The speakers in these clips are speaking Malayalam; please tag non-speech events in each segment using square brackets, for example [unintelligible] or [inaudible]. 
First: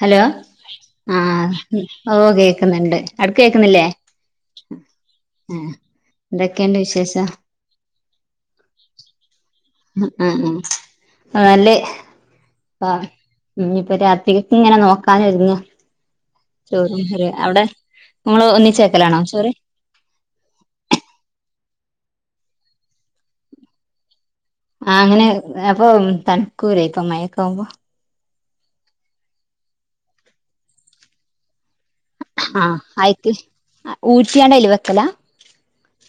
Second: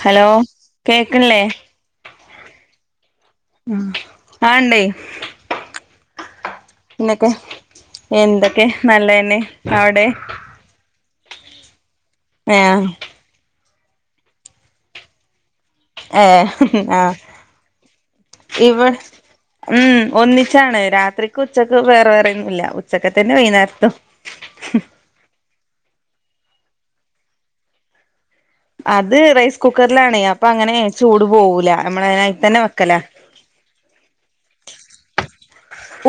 ഹലോ കേക്കണില്ലേ ആഹ ഇപ്പൊ കേക്കുന്നുണ്ട് അവുട്ക്ക് കേക്കുന്നില്ലേ ആഹ ഇണ്ടേ എന്തൊക്കെണ്ട് വിശേഷം പിന്നൊക്കെ എന്തൊക്കെ നല്ലതെന്നെ ഉം ഉം ഉം ആഹ നല്ലത് ആ ആഹ ഇഞ്ഞിപ്പം രാത്രിക്കക്ക് ഇങ്ങനെ നോക്കാൻ ഒരുങ്ങാ ഏഹ് ചോറും കറിം അവടെ നിങ്ങള് ഇവ ഒന്നിച്ച് വെക്കലാണോ ചോറ് ഉം ഒന്നിച്ചാണ് രാത്രിക്ക് ഉച്ചക്ക് വേറെ വേറൊന്നും ഇല്ല ഉച്ചക്കത്തെന്നെ വൈന്നാരത്തും ആഹ അങ്ങനെ അപ്പം തണ്ക്കൂലെ ഇപ്പം മയക്കാവുമ്പം അത് റൈസ് കുക്കറിലാണെ അപ്പങ്ങനെ ചൂട് പോകൂല നമ്മള് അതിൽ തന്നെ ആ വെക്കല ആയിക്ക് ഊറ്റിയാണ്ട് അയല് വെക്കലാ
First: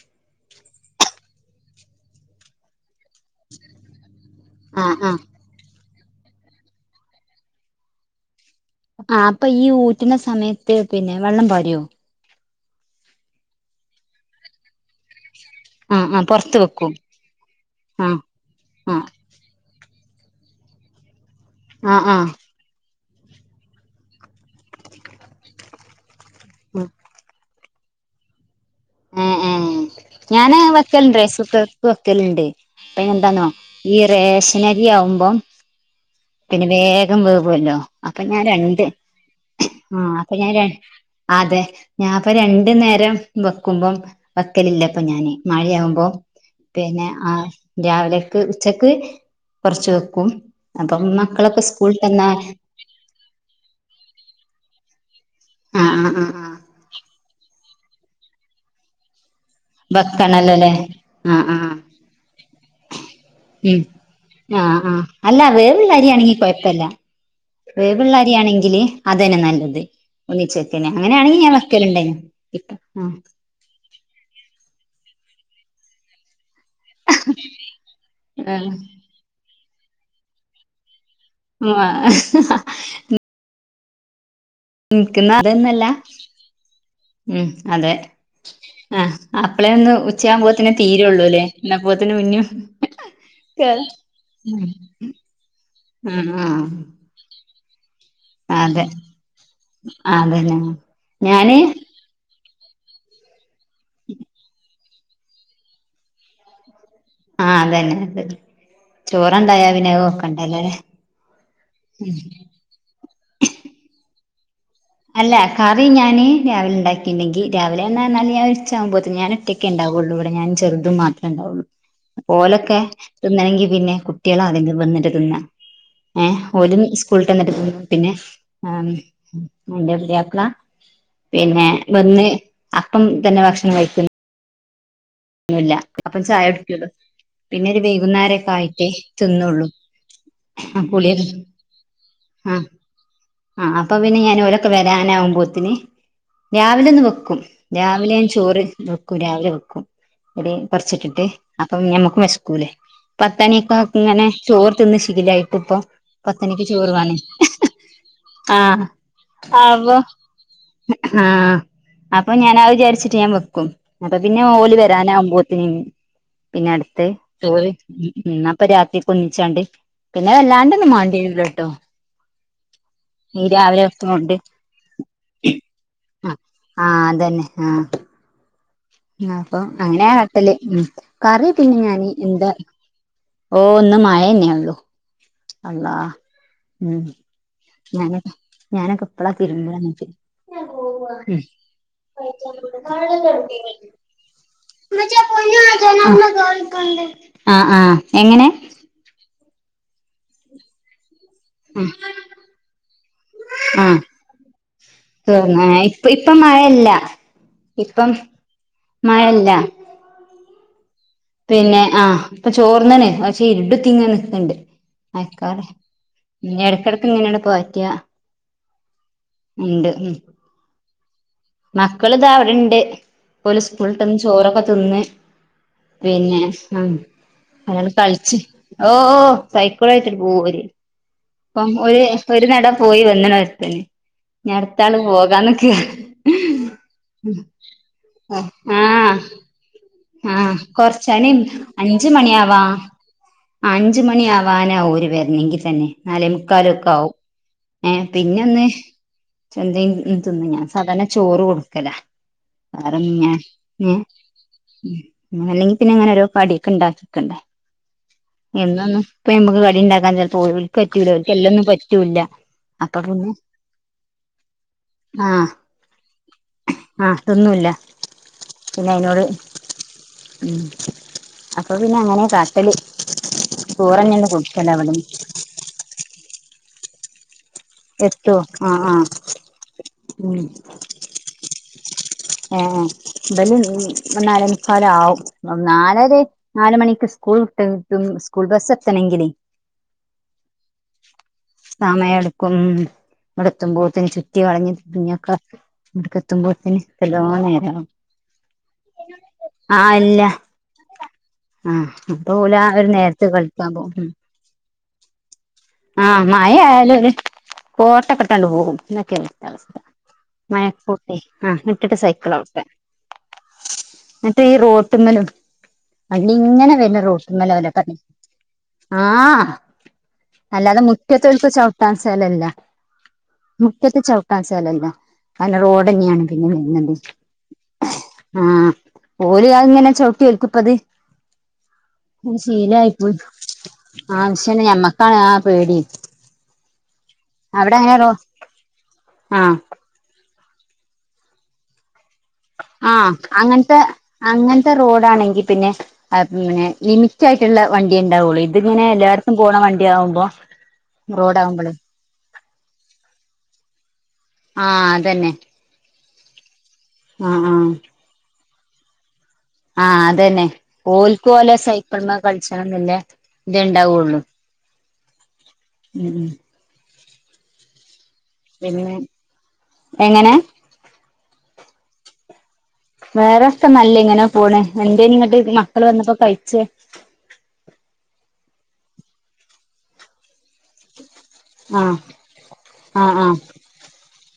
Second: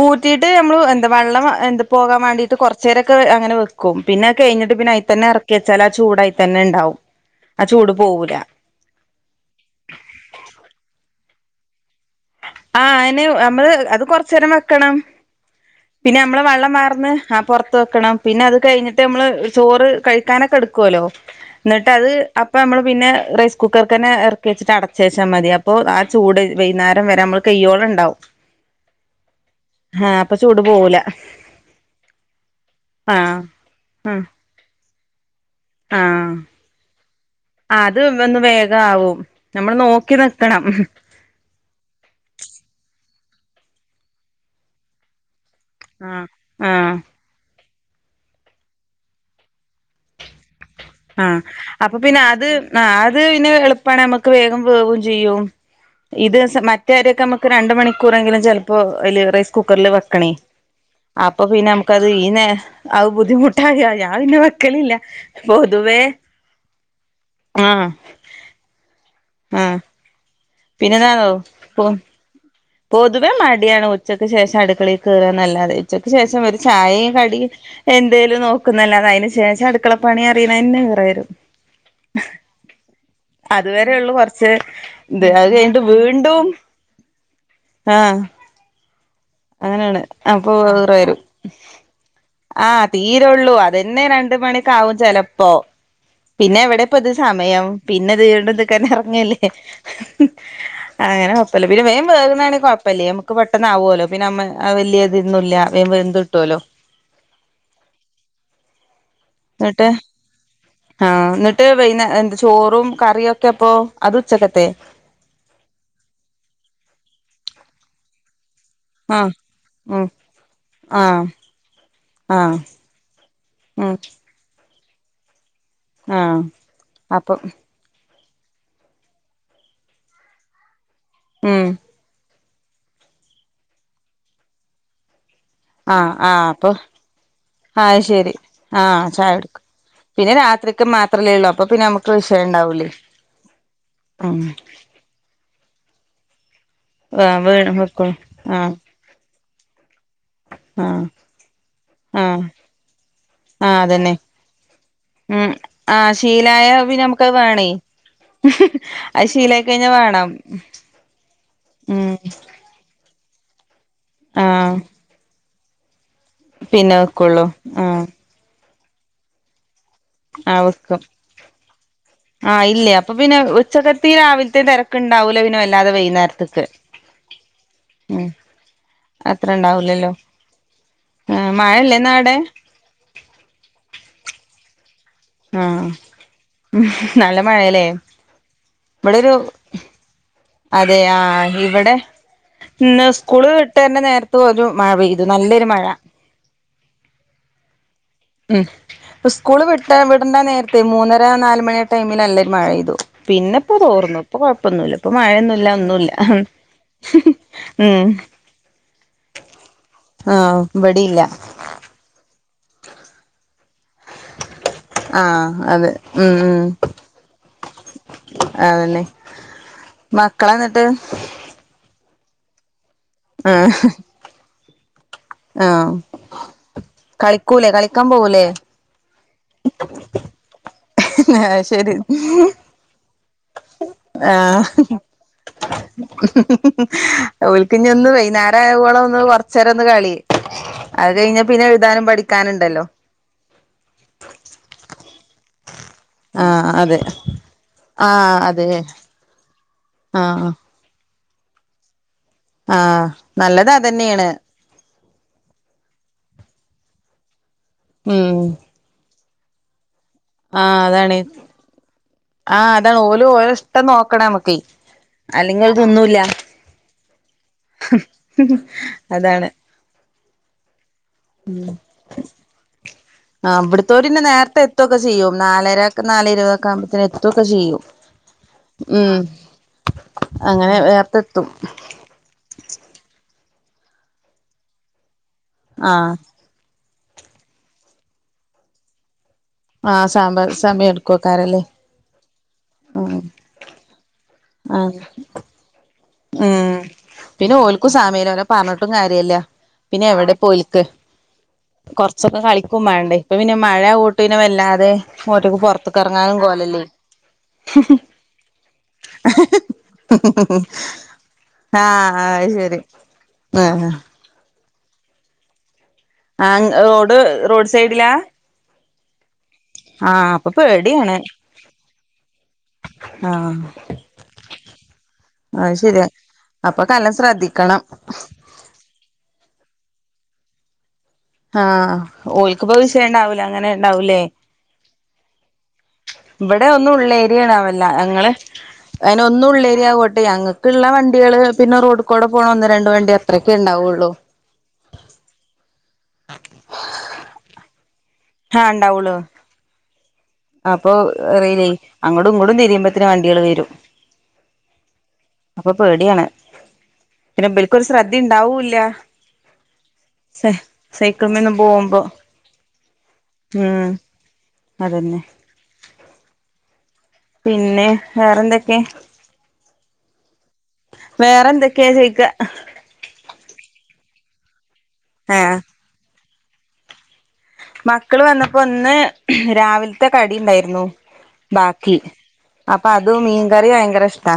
ഊറ്റീട്ട് നമ്മൾ എന്താ വെള്ളം എന്ത പോകാൻ മാണ്ടീട്ട് കൊറച്ചേരൊക്കെ അങ്ങനെ വെ ക്കും. പിന്നെ അത് കഴിഞ്ഞിട്ട് ആ പിന്നെ ആ അയിത്തന്നെ എറക്കി വെച്ചാ ആ ചൂടയിത്തന്നെ ഇണ്ടാവും. ആ ചൂട് പോവൂല. ആഹ് അപ്പം ഈ ഊറ്റ്ണ സമയത്ത് പിന്നെ വെള്ളം പാര്യൊ. ആഹ് അയിന് നമ്മള് അത് കൊറച്ചേരം വെക്കണം. ആ ആ പിന്നെ ഞമ്മള് പൊറത്ത് വെള്ളം വെക്കും പാർന്ന് ആ പൊറത്ത് ആ വെക്കണം. പിന്നെ അത് ആ കഴിഞ്ഞിട്ട് നമ്മള് ചോറ് കഴി ക്കാനൊക്കെ എടുക്കോലൊ. ഇന്നട്ട് ആ അത് ആ അ ആ അപ്പം ഞമ്മള് പിന്നെ റൈസ് കുക്കർക്കെന്നെ എറക്കി വെച്ചിട്ട് അടച്ച് വെച്ചാ മതി. അപ്പം ആ ചൂട് വെയ്ന്നാ അത് കയ്യോളണ്ടാവും. ഉം ഉം ഞാന് വെക്കല്ണ്ട് റൈസ് കുക്കർക്ക് വെക്കല്ണ്ട്. ഇപ്പം അയ്ന് ആഹ് എന്താന്നോ ഈ ഉം റേഷ നരി ആവുമ്പം. ആഹ് പിന്നെ വേഗം വേവൊല്ലോ. അത് അപ്പം ഒന്ന് ഞാൻ വേഗം രണ്ട് ആവും നമ്മള് ആഹ് നോക്കി അപ്പം ഞാൻ ര നിക്കണം അതെ. ഞാൻ ഇപ്പം രണ്ട് നേരം വെക്കുമ്പം വെക്കലില്ലപ്പം ഞാന്. മഴയാവുമ്പം ആഹ് ആഹ് പിന്നെ ആ രാവിലെക്ക് ഉച്ചക്ക് കൊറച്ച് വെക്കും. അപ്പം ആഹ് മക്കളൊക്കെ അപ്പൊ പിന്നെ സ്കൂള്ട്ടന്നാ. അത് ആഹ് അത് പിന്നെ എളുപ്പാണ്. ഞമ്മക്ക് വേഗം വേവും ചെയ്യും. ആ ആ ആ ഇത് ആ സാ മ മറ്റേര്യൊക്കെ ഞമ്മക്ക് രണ്ട് മണിക്കൂറെങ്കിലും ചെലപ്പോ അയ്ല് റൈസ് കുക്കർല് വെക്കണെ. വെക്കണല്ലോല്ലേ ആ അപ്പം ആ പിന്നെ നമുക്കത് ഈ നേരം അത് ഉം ബുദ്ധിമുട്ടായ ഞാൻ പിന്നെ ആ വെക്കലില്ല. ആ പൊതുവേ വേവ്ള്ളരിയാണെങ്കി കൊഴപ്പല്ല. ആഹ് വേവ്ള്ളരിയാണെങ്കില്. അതെന്നെ ആഹ് നല്ലത്. ഒന്നിച്ച് വെക്കന്നെ. പിന്നെന്താന്നോ അങ്ങനെയാണെങ്കി ഞാൻ പൊ വെക്കലുണ്ടെയ്നു ഇപ്പം. പൊതുവെ മടിയാണ്. ഉച്ചയ്ക്ക് ശേഷം അടുക്കളേക്ക് കയറാൻ നല്ലാതെ. ഉച്ചക്ക് ശേഷം ചായേയ് കടിയും എന്തേലും നോക്കുന്നല്ലാതെ അതിന് ശേഷം അടുക്കളപ്പണി അറിണെന്നെ ഈറ വരും. ആ അതുവരേ ഒള്ളു കൊറ്ച്ച് ഇത്. അത് കഴിഞ്ഞട്ട് അതൊന്നല്ല വീണ്ടും. ഉം അതെ ആഹ് ആ അപ്ലെ ഒന്ന് അങ്ങനെയാണ് അപ്പൊ ഉച്ചയാകുമ്പോത്തിനും വേറെ തീരൊള്ളുലെ. എന്ന പോത്തിനും പിന്നിം. തീരൊള്ളൂ. അതെന്നെ രണ്ട് മണിക്കാവും ചെലപ്പോ. ആഹ് പിന്നെ ആഹ് എവിടെ ഇപ്പ ഇത് സമയം. പിന്നെത് വീണ്ടും അതെ ഇതിക്കെന്നെ എറ്ങ്ങല്ലേ. അതന്നെ അങ്ങനെ ഞാന് കൊപ്പല്ല പിന്നെ. വേം വേവ് ണാണെങ്കി കൊഴ് അപ്പല്ലേ. നമക്ക് പെട്ടെന്ന് ആവോലൊ. പിന്നെ അമ്മ വലിയ ഇതൊന്നുല്ല. വേം വെന്ത് കിട്ട്വല്ലോ. ആഹ് അതെ ന്നെ അത്. ചോറുണ്ടായാ ഇന്നട്ട് പിന്നെ അത് വെക്കണ്ടല്ലോല്ലേ ആഹ്. ഇന്നട്ട് വ എന്താ ചോറും കറിയൊക് ക്കപ്പോ അത് ഉച്ചകത്തെ അല്ല കറി ഞാന് രാവിലെ ഇണ്ടാക്കിണ്ടെങ്കി രാവിലേന്ന് പറ്ഞാല് ഞാൻ - ഉച്ചാവുമ്പോത്തിന് ആഹ് ഞാന് ഉം ഒറ്റൊക്കെണ്ടാവൊള്ളു. ഇവിടെ ഞാനും ചെറുതും ആഹ് മാത്രെ ഇണ്ടാവൊള്ളു. ആഹ് ഓലൊക്കെ തിന്നണെങ്കി ഉം പിന്നെ കുട്ട്യാള [unintelligible] ആദ്യ വന്നിട്ട് തിന്ന. എ ആഹ് ഓലും അപ്പം സ്കൂള്ട്ടന്നിട്ട് തിന്നും പിന്നെ. ആമീൻ. അന്റെ പുത്യാപ്ല പിന്നെ ഉം വന്ന് അപ്പം തന്നെ ഭക്ഷണം കഴിക്കുന്നു. ആഹ് അപ്പം ആ ചായ അപ്പൊ കുടിക്കുള്ളൂ പിന്നെ ഒരു ആഹ് ശെരി വൈകുന്നേരൊക്കെ ആയിട്ടേ ആഹ് ചായ എടുക്കും. തിന്നുള്ളൂ പിന്നെ ആഹ് രാത്രിക്ക് കുളിയൊക്കെ മാത്രല്ലെള്ളു. അപ്പൊ പിന്നെ നമുക്ക് വിഷയം ആഹ് ഇണ്ടാവൂലേ. ആഹ് അപ്പൊ പിന്നെ ഞാൻ ഓരൊക്കെ വരാനാവകുമ്പോത്തിന്. രാവിലെ ഒന്ന് വെക്കും. ആഹ് വീണ് വെക്കും രാവിലെ ഞാൻ ചോറ് ആഹ് വെക്കും. രാവിലെ വെക്കും. ഒര് ആഹ് പറ്ച്ചിട്ടിട്ട്. അപ്പം ഞമ്മക്ക് വെശ് ആഹ് ക്കൂലെ. ആഹ് പത്തണിക്കൊക്കെ അതന്നെ ഇങ്ങനെ ചോറ് തിന്ന് ഉം ശില്യയിട്ട് ഇപ്പൊ ആഹ് പത്തണിക്ക് ശീലായ ചോറ് പിന്നെ വേണം. നമുക്കത് വേണേ ആഹ് അത് ശീലായി കഴിഞ്ഞാ അവൊ വേണം ആഹ് ഉം അപ്പൊ. ഞാനത് വിചാരിച്ചി്ട്ട് ഞാൻ വെക്കും അപ്പൊ പിന്നെ ആഹ് ഓല് വരാനാവുമ്പോത്തിന് പിന്നെ അടുത്തത് വെക്കുള്ളൂ ആഹ് [unintelligible] ഇപ്പൊ രാത്രിക്ക് ഒന്നിച്ചാണ്ട് പിന്നെ ആഹ് വല്ലാണ്ട ഒന്നും വെക്കും മാണ്ടി വരൂല ട്ടോ ആഹ് ഇല്ലേ അപ്പൊ പിന്നെ ഉച്ചക്കത്തി വെക്ക്ണോണ്ട് രാവിലത്തെ തിരക്കുണ്ടാവൂല പിന്നെ വല്ലാതെ ആഹ് വൈന്നേരത്ത്ക്ക് ആഹ് അതന്നെ ആഹ് ഉം അത്ര അപ്പൊ അങ്ങനെയാ ഉണ്ടാവൂലല്ലോ കാട്ടല് ഉം ആ കറി ഒക്കെ പിന്നെ മഴല്ലേ ഞാന് ഇന്ന് അവിടെ എന്താ ഓഹ് ഇന്ന് മഴന്നെയൊള്ളു ആഹ് നല്ല മഴല്ലേ ഞാനൊക്കെ ഞാനൊക്കെ ഇവിടെ ഇപ്പളാ ഒരു തിരുമ്പല് എന്നിട്ട് അതെയ് ആഹ് ഇവിടെ ഇന്ന് സ്കൂള് വിട്ട് വര്ണ നേരത്ത് ഒരു മഴ പെയ്തു നല്ലൊരു മഴ ആഹ് ആഹ് എങ്ങനെ ഉം സ്കൂള് വിട്ട വിടണ്ട നേരത്തെ മൂന്നര നാലുമണി ടൈമില് നല്ലൊരു മഴയ്തു പിന്നെ ഇപ്പൊ ആഹ് തോർന്നു ഇപ്പൊ കൊഴപ്പൊന്നുല്ല ഇപ്പ മഴയൊന്നുല്ല ഒന്നുല്ല ഇല്ല ഇപ്പം ഉം മഴല്ല ആഹ് ബടി ഇല്ല പിന്നെ ആഹ് ഇപ്പൊ ചോർന്നണ് പക്ഷെ ഇരുട്ത്തിങ്ങനെ നിക്കണ്ട് മഴക്കാറ് ഉം എടക്കിടക്ക് ഇങ്ങനെ പാറ്റ അതെന്നെ മക്കളൊ എന്നിട്ട് മക്കളിതാ ഇവിടെണ്ട് ഇപ്പോല് ആഹ് സ്കൂള്ട്ടന്ന് ചോറൊക്കെ തിന്ന് ആഹ് പിന്നെ കളിക്കൂലേ അ കളിക്കാൻ കളിച്ചു പോവൂലേ ഓഹ് സൈക്കിളൊയ്ട്ട് പോര് ആഹ് അപ്പം ശരി ഒരു ഒരു നട പോയി വന്നണ് ഒരുത്തന് ഇനി ആഹ് അടുത്ത ആള് പോകാൻ നിക്കാ ഓൽക്കിഞ്ഞൊന്ന് വൈന്നേരം ആവോളം ഒന്ന് ആഹ് കൊർ ച്ചേരൊന്ന് കളി ആഹ് അത് കൊറച്ചന് കഴിഞ്ഞ പിന്നെ എഴുതാനും അഞ്ച് പഠിക്കാനും മണിയാവാ ഉണ്ടല്ലോ അഞ്ച് മണി ആവാനാവും ഓര് വരുന്നെങ്കിൽ തന്നെ നാലേ മുക്കാല് ആഹ് ഒക്കെ അതെ ആവും ഏഹ് പിന്നെ ആഹ് ഒന്ന് അതെ എന്തേലും തിന്ന് ആഹ് ഞാൻ സാധാരണ ചോറ് കൊടുക്കല ആഹ് വേറെന്നാ നല്ലത് ഏഹ് അതന്നേണ് ഉം അല്ലെങ്കി പിന്നെ അങ്ങനെ ഓരോ കടിയൊക്കെ ഇണ്ടാക്കിക്കണ്ടേ ഉം എന്നൊന്നും ഇപ്പ നമക്ക് കടി ഉണ്ടാക്കാൻ ചെൽ ആഹ് അതാണ് ആഹ് അതാണ് അപ്പൊ ഓല് ഓലെ പിന്നെ ഓരോ ഇഷ്ടം നോക്കണം നമ്മക്ക് ആഹ് അല്ലെങ്കി അത് തിന്നൂല്ല ആഹ് തിന്നൂല്ല പിന്നെ അയിനോട് അതാണ് അ ഉം അപ്പൊ പിന്നെ അങ്ങനെ കാട്ടല് ആഹ് ഇബടത്തോല്ന്നെ ചോറന്നെയാണ് നേരത്തെ കൊടുക്കല് എത്തൊക്കെ അവിടുന്ന് ചെയ്യും നാലര നാലേ ഇരുപത് ആകുമ്പത്തേന് എത്തു ത്തൊക്കെ ചെയ്യും എത്തുവോ ആഹ് ആഹ് ഉം ഉം അങ്ങനെ നേർത്തെത്തും ആഹ് ഇബല് നാലെ മുക്കാൽ ആവും നാലര ആഹ് നാല മണിക്ക് സ്കൂൾ വിട്ടിട്ടും സ്കൂൾ ബസ് എത്തണെങ്കിലേ ആഹ് സമ്പ സമയം എടുക്കുവയ്ക്കാരല്ലേ സമയം എടുക്കും ഇവിടെ എത്തുമ്പോത്തിന് ചുറ്റി വളഞ്‌ ആഹ് [unintelligible] ഉം പിന്നെ ഓൽക്കും സമയല്ല ഓലെ പറഞ്ഞിട്ടും കാര്യല്ല ആഹ് പിന്നെ ഇല്ല എവിടെ പോയിക്ക് ആഹ് അപ്പൊ കൊറച്ചൊക്കെ ഓല് ആ കളിക്കും ഒരു വേണ്ടേ നേരത്ത് ഇപ്പൊ പിന്നെ കളിക്കാൻ മഴ പോകും ഉം കോട്ട്നെ വല്ലാതെ റോട്ട്ക്ക് പൊറത്ത് ഇപ്പൊ കറങ്ങാനും കോലല്ലേ കോട്ടക്കെട്ടാണ്ട് പോകും എന്നൊക്കെ ഇതൊക്കെണ് ഇവിടുത്തെ അവസ്ഥ മഴ കോ ട്ടെയ് ആഹ് മുറ്റത്ത്‌ അത് സൈക്കിളവിട്ട ശരി ആഹ് എന്നിട്ട് ഈ റോട്ട്മ്മലും ആഹ് വണ്ടിങ്ങനെ വര്ണ റോഡ് റോട്ട്മ്മല റോഡ് ഓലെ കളി സൈഡിലാ ആഹ് ആഹ് അല്ലാതെ പേടിയാണ് മുറ്റത്തൊൽ ക്ക് ചവിട്ടാൻ സ്ഥലല്ല ആഹ് മുറ്റത്ത് ചവിട്ടാൻ സ്ഥലല്ല ല്ല അത് റോഡ ശരിയാ തന്നെയാണ് പിന്നെ അപ്പൊ വരുന്നത് നല്ലോം ശ്രദ്ധിക്കണം ആഹ ഓലെ ആങ്ങ് ഇങ്ങനെ ചോട്ടി ഓരുക്കുപ്പത് ആഹ ഓൽക്ക് പവിശ്യ ഉണ്ടാവൂല അങ്ങനെ ഉണ്ടാവലേ പക്ഷേ ഞമ്മക്കാണ് ആ പേടി ഇവിടെ ഒന്നും അവിടെ ഉള്ളേരിയണാവല്ല അങ്ങനെ റോ ഞങ്ങള് അയിന് ഒന്നും ആഹ് ഉള്ളേരിയ ആവോട്ടെ ഞങ്ങ ക്ക്ള്ള വണ്ടികള് പിന്നെ റോഡ കൂടെ പോണ ഒന്ന് രണ്ട വണ്ടി അത്രയൊക്കെ ഉണ്ടാവുള്ളൂ റോഡ ആണെങ്കിൽ പിന്നെ ലിമിറ്റ ആയിട്ടുള്ള വണ്ടി ഉണ്ടാവുള്ളൂ ആഹ് ഇതിങ്ങനെ ഉണ്ടാവുള്ളൂ എല്ലാർക്കും പോണ വണ്ടിയ ആകുമ്പോ അപ്പൊ അറിയില്ലേ അങ്ങോടും ഇങ്ങോടും തിയുമ്പത്തന് വണ്ടികള് വരും ആഹ അതന്നെ അപ്പൊ പേടിയാണ് ആഹ് പിന്നെ ആഹ് ബൽക്കും ഒരു ശ്രദ്ധ ഇണ്ടാവൂല്ല ആഹ അതന്നെ ഓൽക്കോലെ പോകുമ്പോ സൈക്കിളമ കളിച്ചണന്ന്ല്ലേ ഉം ഇതെണ്ടാവുള്ളു അതന്നെ ഉം പിന്നെ വേറെന്തൊക്കെ [unintelligible] എങ്ങനെ വേറെ എന്തൊക്കെയാ ചോയിക്ക വേറെസ്ഥ നല്ല ഇങ്ങനെ പോണ് എന്തേനി ഇങ്ങട്ട് ആഹ് മക്കള് വന്നപ്പോ കഴിച്ചേ മക്കള് വന്നപ്പോ ഇന്ന് രാവിലെ ത്തെ കടി ഉണ്ടായിരുന്നു ആഹ് ബാക്കി അപ്പൊ ആഹ് അതും ആഹ് മീൻകറി ഭയങ്കര ഇഷ്ടാ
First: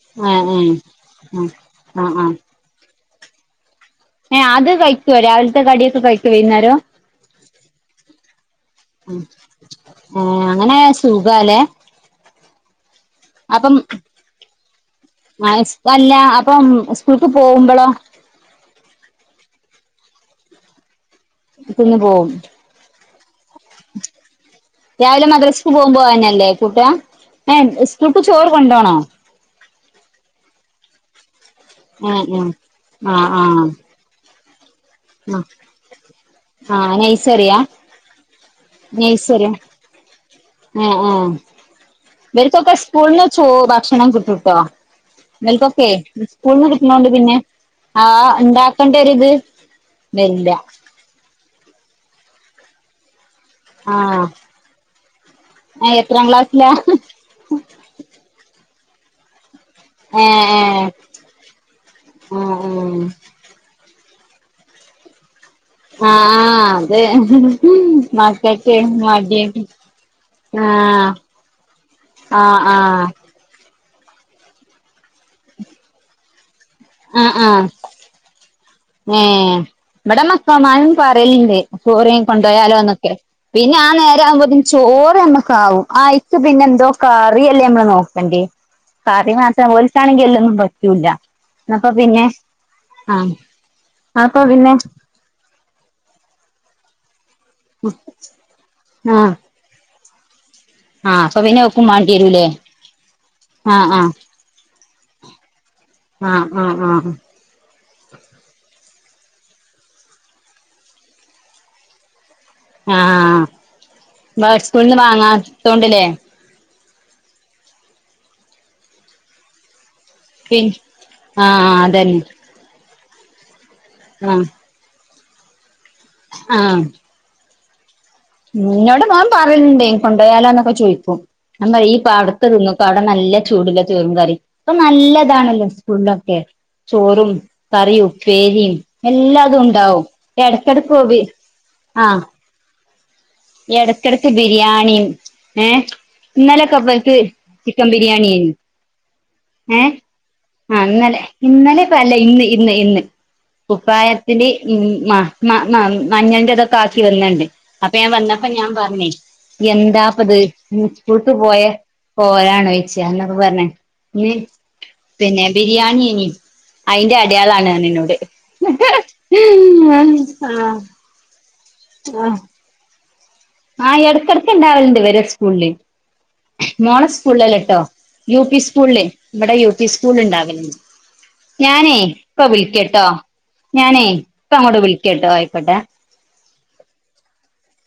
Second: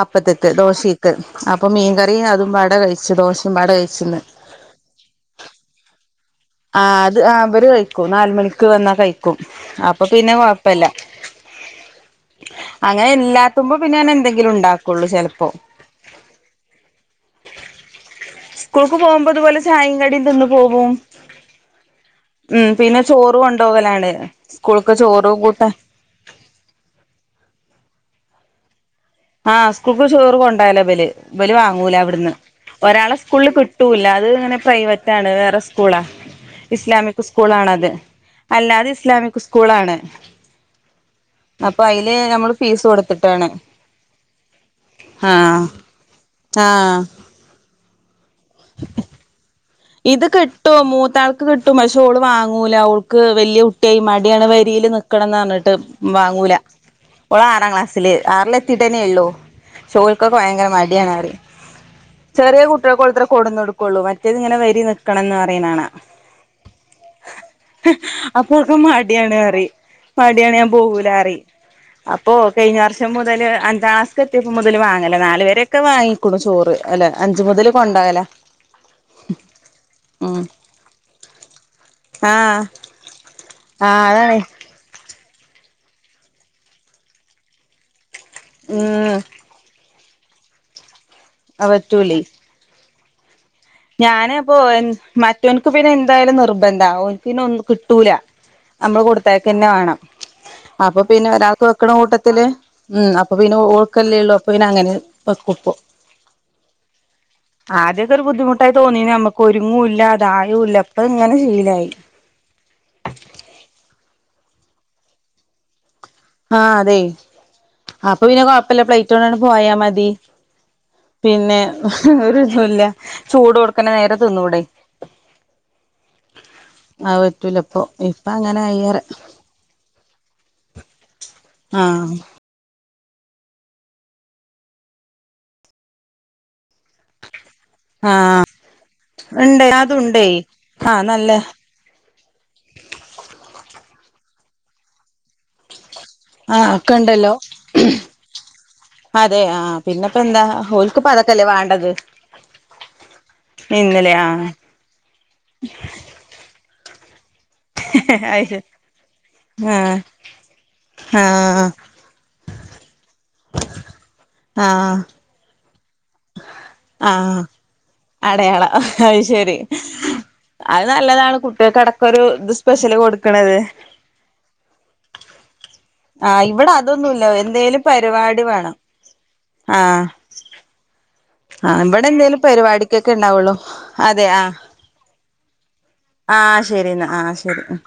അപ്പത്തേത്ത് ആഹ് ആഹ് ദോശക്ക് ആഹ് അപ്പൊ ആഹ് മീൻകറി ആഹ് അതും വാട കഴിച്ചു ദോശയും വാട കഴിച്ചിന്ന് ഏഹ് അത് കഴിക്കോ രാവിലത്തെ കടിയൊക്കെ കഴിക്കോ വൈന്നേരം ആ അത് ആഹ് ഇവര് കഴിക്കും ക്കും നാലുമണിക്ക് വന്നാ കഴിക്കും അപ്പൊ പിന്നെ ആഹ് അങ്ങനെ കൊഴപ്പല്ല സുഖാല്ലേ അങ്ങനെ അപ്പം ഇല്ലാത്തുമ്പോ പിന്നെനെന്തെങ്കിലും ഉണ്ടാക്കുള്ളൂ ചെലപ്പോ അല്ല അപ്പം സ്കൂൾക്ക് പോകുമ്പളോ സ്കൂൾക്ക് പോകുമ്പോതുപോലെ ചായീങ്കടി തിന്ന് പോകും തിന്ന് പോവും ഉം പിന്നെ ചോറ് കൊണ്ടകലാണ് സ്കൂൾക്ക് ചോറും കൂട്ടാ പോകാന്നല്ലേ കൂട്ടാ ഏഹ് സ്കൂൾക് ചോറ് കൊണ്ടോണോ ആഹ് സ്കൂൾക്ക് ചോറ് കൊണ്ടോവല ബല് ഇവല് വാങ്ങൂല ഏഹ് അവിടുന്ന് ഏഹ് ഒരാളെ ആഹ് സ്കൂളിൽ ആഹ് കിട്ടൂല അത് ഇങ്ങനെ പ്രൈവ റ്റാണ് ആഹ് വേറെ സ്കൂളാ ആഹ് ഇസ്ലാമിക് സ്കൂള നൈസറിയാ ആണത് അല്ലാതെ ഇസ്ലാമിക് നൈസറിയാ സ്കൂൾ ആണ് ഏഹ് ഏഹ് ഇവര് നമ്മള് ക്കൊക്കെ ഫീസ് സ്കൂൾന്ന് ചോ കൊടുത്തിട്ടാണ് ഭക്ഷണം കിട്ടുട്ടോ ആഹ് ബൽക്കൊക്കെ സ്കൂളന്ന് ആഹ് കിട്ടുണോണ്ട് പിന്നെ ആ ഇണ്ടാക്കണ്ടരുത് ഇത് കിട്ടും മൂത്താൾക്ക് കിട്ടും പക്ഷേ ഓള് വാങ്ങൂല ഓ ക്ക് വല്യ കുട്ടിയായി ആഹ് മടിയാണ് വരിൽ നിക്കണംന്ന് പറഞ്ഞിട്ട് എത്രാം വാങ്ങൂല ക്ലാസ്സിലാ ഒള് ആറാം ക്ലാസ്സില് ആറിൽ എത്തിയിട്ടേന്നെ ഉള്ളൂ ചോൽക്കൊക്കെ ഏഹ് ഭയങ്കര ഏഹ് മടിയാണ് പറയും ആഹ് ചെറിയ ആഹ് കുട്ട്യാൾക്കൊത്ര കൊടന്ന് കൊടുക്കുള്ളൂ മറ്റേ ഇങ്ങന വരി ക്കണംന്ന് പറയണ് കാണാ ആഹ് അതെ അപ്പോൾക്ക് മടിയാണ് റിയും മടിയാണ് ഞാൻ ആഹ് പോവൂലാറിയും അപ്പോ ആഹ് കഴിഞ്ഞ ആഹ് വർഷം മുതല് അഞ്ചാം ക്ലാ സ്ക്ക് എത്തിയപ്പം മുതല് വാങ്ങല നാല് വരെയൊക്കെ വാങ്ങിക്ക്ണു ചോറ് അല്ല അഞ്ചു മുതല് കൊണ്ടോവല ങ്ങേ ഇവടം മക്കൾമാരും പറയലുണ്ട് ചോറ് ആഹ് കൊണ്ടുപോയാലോന്നൊക്കെ പിന്നെ ആ ആഹ് നേര അതാണ് ആവുമ്പോത്തി ചോറ് നമ്മക്കാവും അയിക്ക് പിന്നെ എന്തോ കറി അല്ലേ നമ്മള് നോക്ക ക്കണ്ടിയെ ഉം കറി മാത്രം ഓൽക്കാണെങ്കി എല്ലൊന്നും പറ്റൂല്ല അപ്പ പിന്നെ ആഹ് ഞാന് അപ്പൊ അപ്പോ പിന്നെ മറ്റോൻക്ക് പിന്നെ എന്തായാലും നിർബന്ധ ഓൻക്ക് പിന്നെ ഒ ന്നും കിട്ടൂല നമ്മള് ആഹ് കൊടുത്തേയക്കന്നെ വേണം അപ്പൊ ആഹ് പിന്നെ ഒരാൾക്ക് ഓക്കും വെക്കണ കൂട്ടത്തില് മാണ്ടിരൂലേ ഉം അപ്പൊ പിന്നെ ആഹ് ആഹ് ഓൾക്കല്ലേ ഒള്ളൂ അപ്പൊ പിന്നങ്ങനെ വെക്കു പ്പോ ആഹ് ആഹ് ആഹ് ആദ്യക്കെ ഒരു ബുദ്ധിമുട്ടായി തോന്നീന് നമുക്ക് ഒരുങ്ങൂല്ല തായൂല്ല ഇപ്പയിങ്ങനെ ശീലായി ആഹ് മോൻ സ്കൂളിന്ന് വാങ്ങാത്തോണ്ട്ല്ലേ ആഹ് അതെ അപ്പൊ പിന്നെ കൊഴപ്പല്ല പ്ലേറ്റ് കൊണ്ടണ്ട് പോയാ മതി പി പിന്നെ ആഹ് അതന്നെ ഒരു ഇതൂല്ല ചൂടോട്ക്കനെ നേര ആഹ് തിന്നൂടെ? ആഹ് അഹ് പറ്റൂല ഇപ്പൊ ഉം ഉം ഇന്നോട് മോൻ പറയല്ണ്ട് കൊണ്ടോയാലോ എന്നൊക്കെ ചോയിക്കും ഞാ പറയും ഈ ആഹ് പാട പ്പട്ത്തെ തിന്ന്ക്കോ അവ്ടെ നല്ല ചൂട്ല്ലെ ചോറും കറി ഇപ്പൊ നല്ലതാണല്ലോ സ്കൂൾലൊക്കെ? ചോറും കറിയു ആഹ് ഉപ്പേരിയും ഉണ്ട് എല്ലാതുംണ്ടാവും അതുണ്ടേ എടക്കെടക്ക് ആഹ് ബി നല്ല ആഹ് എടയ്ക്കെടക്ക് ബിരിയാണിയും ഏഹ് ആഹ് ഇന്നലൊക്കെ ഒക്കെ ഇബൽക്ക് ഉണ്ടല്ലോ ചിക്കം ബിരിയാണിയേനി അതെ ആഹ് ഏഹേ? പിന്നെപ്പോ എന്താ ആ ഓൽക്ക്പ്പ ഇന്നലെ അതൊക്കെല്ലേ വേണ്ടത് ഇന്നലെപ്പൊ അല്ല ഇന്ന് ഇന്ന് ഇന്ന് ഇന്നലെ ആഹ് കുപ്പായത്തില് മ മഞൾന്റെ ഇതൊക്കെ ആക്കി വന്നുണ്ട് അപ്പൊ ഞാൻ വന്നപ്പോ അപ്പൊ അത് ഞാൻ പറഞ്ഞേ ആഹ് എന്താപ്പത് സ്കൂൾക്ക് പോയ ആഹ് കോലാണോ ചോയ്ച്ച പ്പൊ പറഞ് ഇന്ന് ആഹ് പിന്നെ ബിരിയാണിയേനി അയിന്റെ ആഹ് അടയാളാണ് പർഞ്ഞ്ന്നോട് അടയാളം അത് ശരി ക്കൊരു ഇത് സ്പെഷ്യല് കൊടുക്ക്ണത് ആഹ് എടക്കിടയ് ഇണ്ടാവല്ണ്ട് ഇവരെ സ്കൂളില് ആഹ് ഇവടെ മോളെ അതൊന്നുല്ല സ്കൂളിലല്ലട്ടോ എന്തേലും പരിവാടി വേണം ആഹ് ഇണ്ടാകല്ണ്ട് ആഹ് ഇബടെന്തേലും പരിപാടിക്കക്കെ ഇണ്ടാവൊള്ളൂ ഞാനേ അതെ ആഹ് ഇപ്പ അങ്ങോട്ട് വിളിക്കട്ടോ ആയിക്കോട്ടെ ആഹ് ശരിന്നാ ആ ശരി ഉം